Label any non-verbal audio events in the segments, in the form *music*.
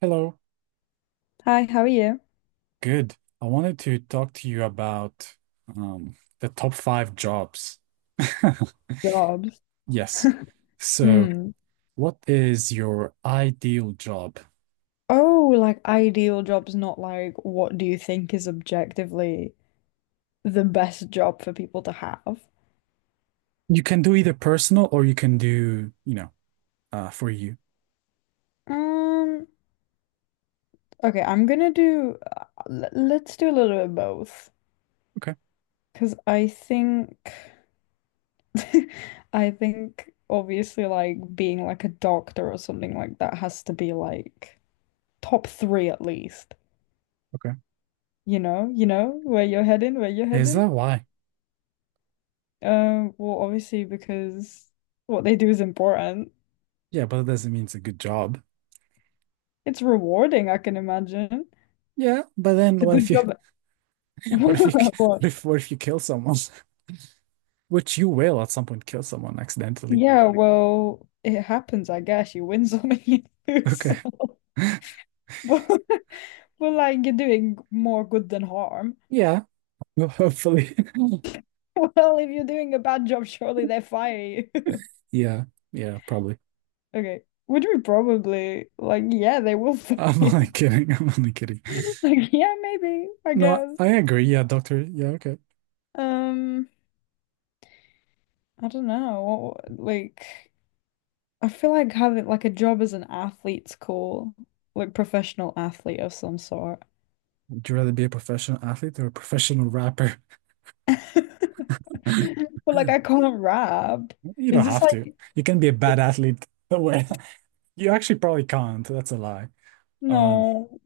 Hello. Hi, how are you? Good. I wanted to talk to you about the top five jobs. *laughs* Jobs. Yes. So, Hmm. what is your ideal job? Oh, like ideal jobs, not like what do you think is objectively the best job for people to have? You can do either personal or you can do, for you. Um, okay, I'm gonna do, let's do a little bit of both. Okay. Because I think, *laughs* I think obviously like being like a doctor or something like that has to be like top three at least. Okay. You know, where you're heading, where you're Is heading. that why? Well, obviously because what they do is important. Yeah, but it doesn't mean it's a good job. It's rewarding, I can imagine. Yeah, but then It's a what good if you, job. *laughs* *laughs* What? What if you kill someone? *laughs* Which you will at some point kill someone accidentally. Yeah, well, it happens, I guess. You win *laughs* some and you lose some. Okay. *laughs* But, but like you're doing more good than harm. *laughs* Yeah. Well, hopefully. *laughs* Well, if you're doing a bad job, surely they fire you. *laughs* Yeah. Yeah, probably. Okay. Would we probably like, yeah, they will fire I'm you. only *laughs* kidding. I'm only kidding. Like, yeah, maybe, I No, guess. I agree. Yeah, doctor. Yeah, okay. Um, I don't know. What, like I feel like having like a job as an athlete's cool, like professional athlete of some sort. Would you rather be a professional athlete or a professional rapper? *laughs* *laughs* But like I can't rap. You don't Is this have to. like, You can be a bad athlete. *laughs* Well, you actually probably can't. That's a lie. Um, no?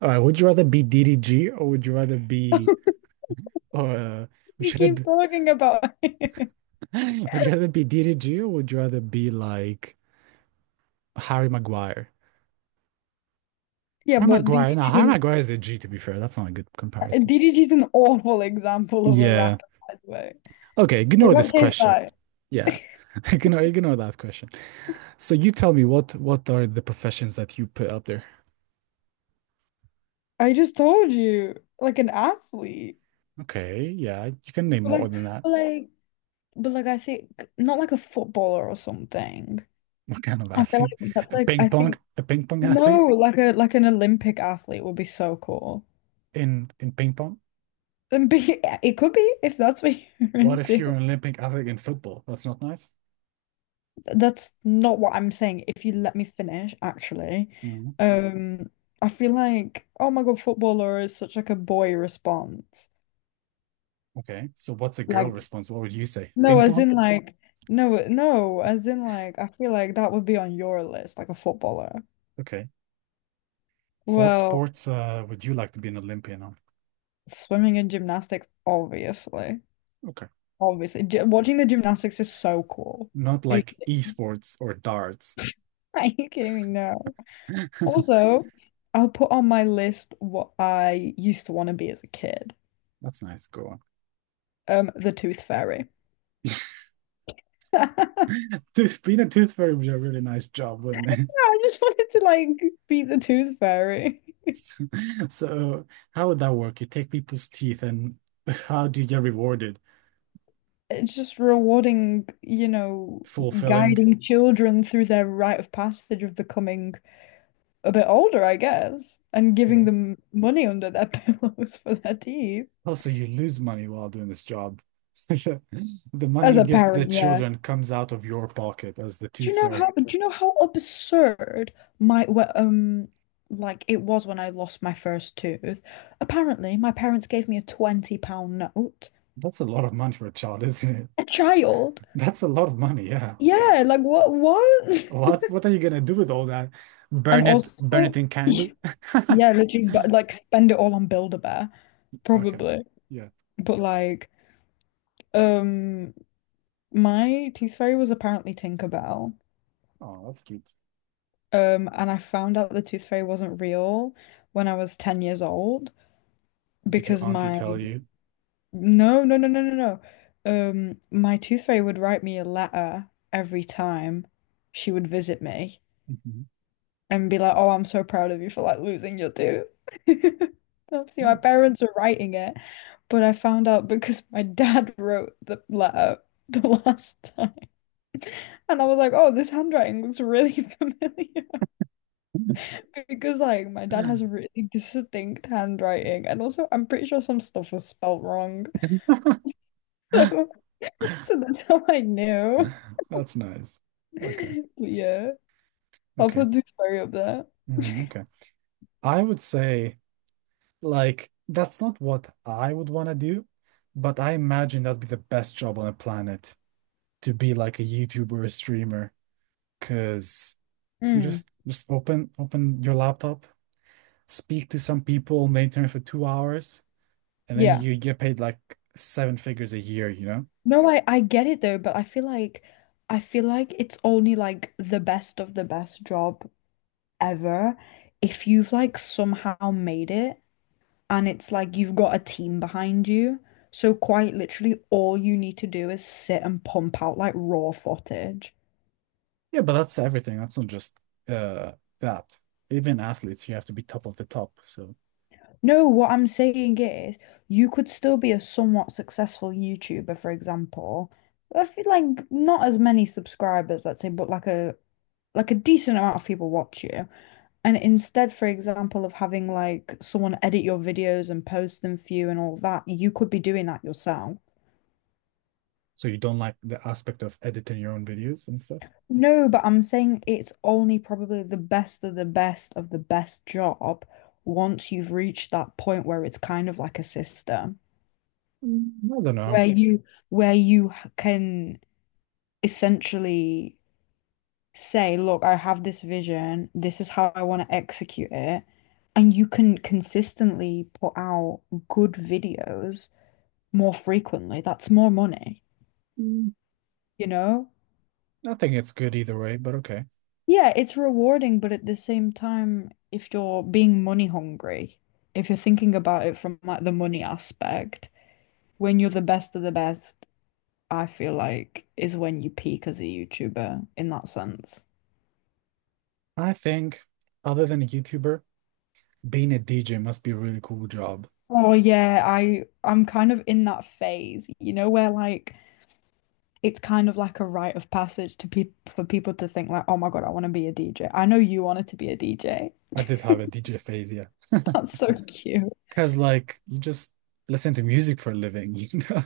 all right. Would you rather be DDG or would you rather be uh We would you keep rather talking about it. *laughs* be, *laughs* Would you rather be DDG or would you rather be like Harry Maguire? Yeah, Harry but Maguire. DDG's No, Harry an Maguire is a G to be fair. That's not a good comparison. DDG's an awful example of a Yeah. rapper, by the way. Okay, What ignore about this question. KSI? Yeah. *laughs* Ignore that question. So you tell me what are the professions that you put out there? I just told you, like an athlete. Okay, yeah, you can name But more like, than that. but like, but like, I think not like a footballer or something. *laughs* What kind of I feel athlete? like that's A like, ping I pong, think. a ping pong athlete No, like a like an Olympic athlete would be so cool. in ping pong? And be, *laughs* it could be if that's what you're What if into. you're an Olympic athlete in football? That's not nice. That's not what I'm saying. If you let me finish, actually, Mhm. um, I feel like, oh my God, footballer is such like a boy response. Okay. So what's a girl Like, response? What would you say? no, Ping as pong? in, like, no, no, as in like, I feel like that would be on your list, like a footballer. Okay. So what Well, sports would you like to be an Olympian on? swimming and gymnastics, obviously, Okay. obviously. Watching the gymnastics is so cool. Not like esports or darts. *laughs* Are you kidding me? No. *laughs* Also, I'll put on my list what I used to want to be as a kid. That's nice. Go on. The Tooth Fairy. *laughs* I Being a tooth fairy would be a really nice job, wouldn't it? *laughs* just wanted to like be the Tooth Fairy. So, so, how would that work? You take people's teeth and how do you get rewarded? It's just rewarding, Fulfilling. guiding children through their rite of passage of becoming a bit older, I guess, and giving Mhm. them money under their *laughs* pillows for their teeth. Also, you lose money while doing this job. *laughs* The money As you a give to the parent, yeah. children comes out of your pocket as the Do you tooth know fairy. how do you know how absurd my wh- like it was when I lost my first tooth? Apparently, my parents gave me a £20 note. That's a lot of money for a child, isn't it? A child? *laughs* That's a lot of money, yeah. Yeah, like, what? *laughs* What are you gonna do with all that? And also, Burn it in candy? *laughs* yeah, literally, but like spend it all on Build-A-Bear, Okay. probably. Yeah. But like, um my tooth fairy was apparently Tinkerbell. Oh, that's cute. And I found out the tooth fairy wasn't real when I was 10 years old, Did your because auntie my— tell you? No, no, no, no, no, no. My tooth fairy would write me a letter every time she would visit me Mhm. and be like, "Oh, I'm so proud of you for like losing your tooth." *laughs* Obviously, my parents were writing it, but I found out because my dad *laughs* wrote the letter the last time, and I was like, "Oh, this handwriting looks really *laughs* familiar," because like my dad has a *laughs* really distinct handwriting, and also I'm pretty sure some stuff was spelt wrong, *laughs* so so that's how I knew. That's nice. Okay. *laughs* Yeah. I'll Okay. put Dewsbury up there. Mm, okay. I would say, like, that's not what I would want to do, but I imagine that'd be the best job on the planet to be like a YouTuber or a streamer, because you Mm, just open your laptop, speak to some people on the internet for 2 hours, and then yeah. you get paid like seven figures a year, you know? No, I get it though, but I feel like it's only like the best of the best job ever if you've like somehow made it and it's like you've got a team behind you. So quite literally all you need to do is sit and pump out like raw footage. Yeah, but that's everything. That's not just uh that. Even athletes, you have to be top of the top. So No, what I'm saying is, you could still be a somewhat successful YouTuber, for example. I feel like not as many subscribers, let's say, but like a decent amount of people watch you. And instead, for example, of having like someone edit your videos and post them for you and all that, you could be doing that yourself. So you don't like the aspect of editing your own videos and stuff? No, but I'm saying it's only probably the best of the best of the best job once you've reached that point where it's kind of like a system. Mm, I don't know. Where, yeah, you where you can essentially say, look, I have this vision, this is how I want to execute it. And you can consistently put out good videos more frequently. That's more money, Mm, you know? I think it's good either way, but okay. Yeah, it's rewarding, but at the same time, if you're being money hungry, if you're thinking about it from like the money aspect, when you're the best of the best, I feel like, is when you peak as a YouTuber in that sense. I think other than a YouTuber, being a DJ must be a really cool job. Oh yeah, I'm kind of in that phase, you know, where like it's kind of like a rite of passage to people, for people to think like, oh my God, I want to be a DJ. I know you wanted to be a DJ. I did have a DJ phase, yeah. *laughs* That's so cute. Because like you just listen to music for a living, *laughs* you know?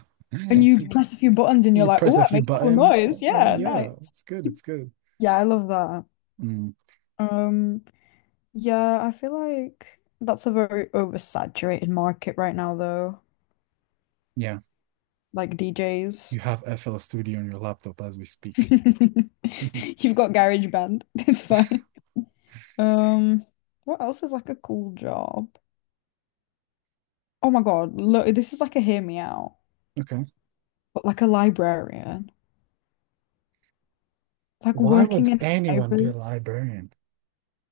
And You you just, press a few buttons and you're you like, press oh, a I few make a cool buttons noise. and Yeah, yeah, nice. it's good, it's good. Yeah, I love that. Mm, Um, yeah, I feel like that's a very oversaturated market right now though, yeah, like DJs. you have FL Studio on your laptop as we *laughs* speak. You've *laughs* got GarageBand. *laughs* It's fine. Um, what else is like a cool job? Oh my God, look, this is like a hear me out, Okay. but like a librarian, like Why working would in a anyone be a library. librarian?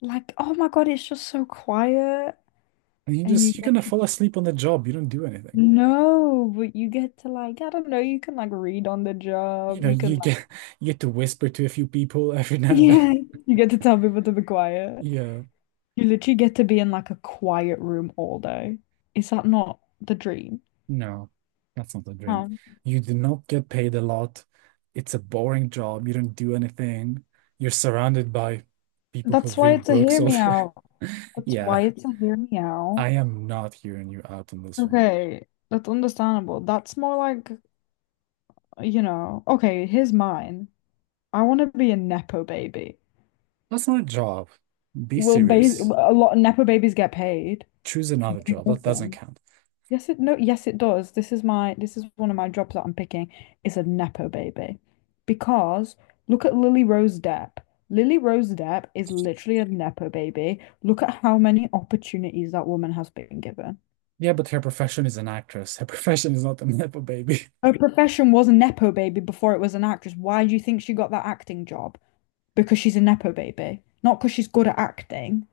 Like, oh my God, it's just so quiet And you and you just you're get gonna to— fall asleep on the job. You don't do anything. no, but you get to like, I don't know, you can like read on the You job, know, you can you like, get *laughs* You get to whisper to a few people *laughs* every *laughs* now and then. *laughs* yeah, you get to tell people to be quiet. Yeah. You literally get to be in like a quiet room all day. Is that not the dream? No, that's not the dream. Um, You do not get paid a lot. It's a boring job. You don't do anything. You're surrounded by people who that's why read it's a books hear all me day. out. *laughs* That's Yeah, why it's a hear me out. I am not hearing you out on this one. Okay, that's understandable. That's more like, okay, here's mine. I want to be a Nepo baby. That's not a job. Be Will ba serious. a lot of Nepo babies get paid Choose for another doing job. That doesn't nothing? count. Yes, it, no, yes, it does. This is one of my jobs that I'm picking is a Nepo baby. Because look at Lily Rose Depp. Lily Rose Depp is literally a Nepo baby. Look at how many opportunities that woman has been given. Yeah, but her profession is an actress. Her *laughs* profession is not a nepo baby. Her profession was a nepo baby before it was an actress. Why do you think she got that acting job? Because she's a nepo baby, not because she's good at acting.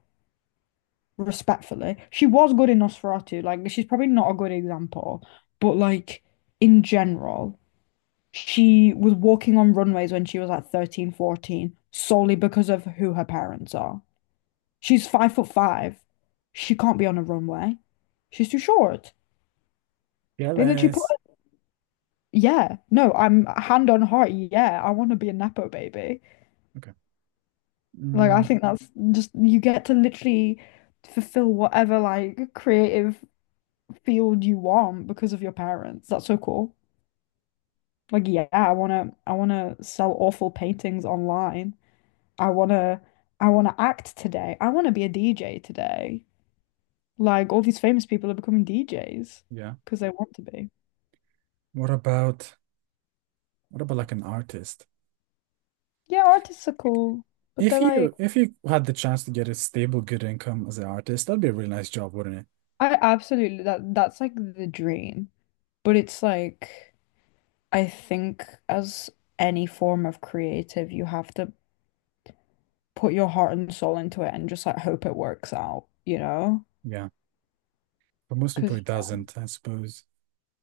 Respectfully, she was good in Nosferatu. Like, she's probably not a good example, but like, in general, she was walking on runways when she was like 13, 14, solely because of who her parents are. She's 5 foot 5. She can't be on a runway. She's too short. *laughs* They literally put Jealous. her— Yeah, no, I'm hand on heart. Yeah, I want to be a Nepo baby. Okay. Like, I Mm, think that's just you get to literally fulfill whatever like creative field you want because of your parents. That's so cool. Like, yeah, I wanna sell awful paintings online. I wanna I wanna act today. I wanna be a DJ today. Like, all these famous people are becoming DJs yeah. because they want to be. What about what about like an artist? Yeah, artists are cool, but If they're like, you if you had the chance to get a stable, good income as an artist, that'd be a really nice job, wouldn't it? I absolutely, that's like the dream. But it's like, I think, as any form of creative, you have to put your heart and soul into it and just like hope it works out, you know? Yeah. But most Because people it doesn't, I suppose.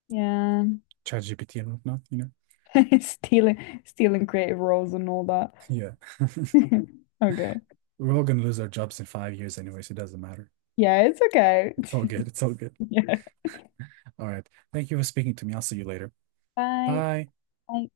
yeah, ChatGPT and whatnot, you know? *laughs* stealing creative roles and all that. Yeah. *laughs* *laughs* Okay. We're all gonna lose our jobs in 5 years anyway, so it doesn't matter. Yeah, it's okay. It's all good. It's all good. *laughs* Yeah. All right. Thank you for speaking to me. I'll see you later. Bye. Bye. Bye.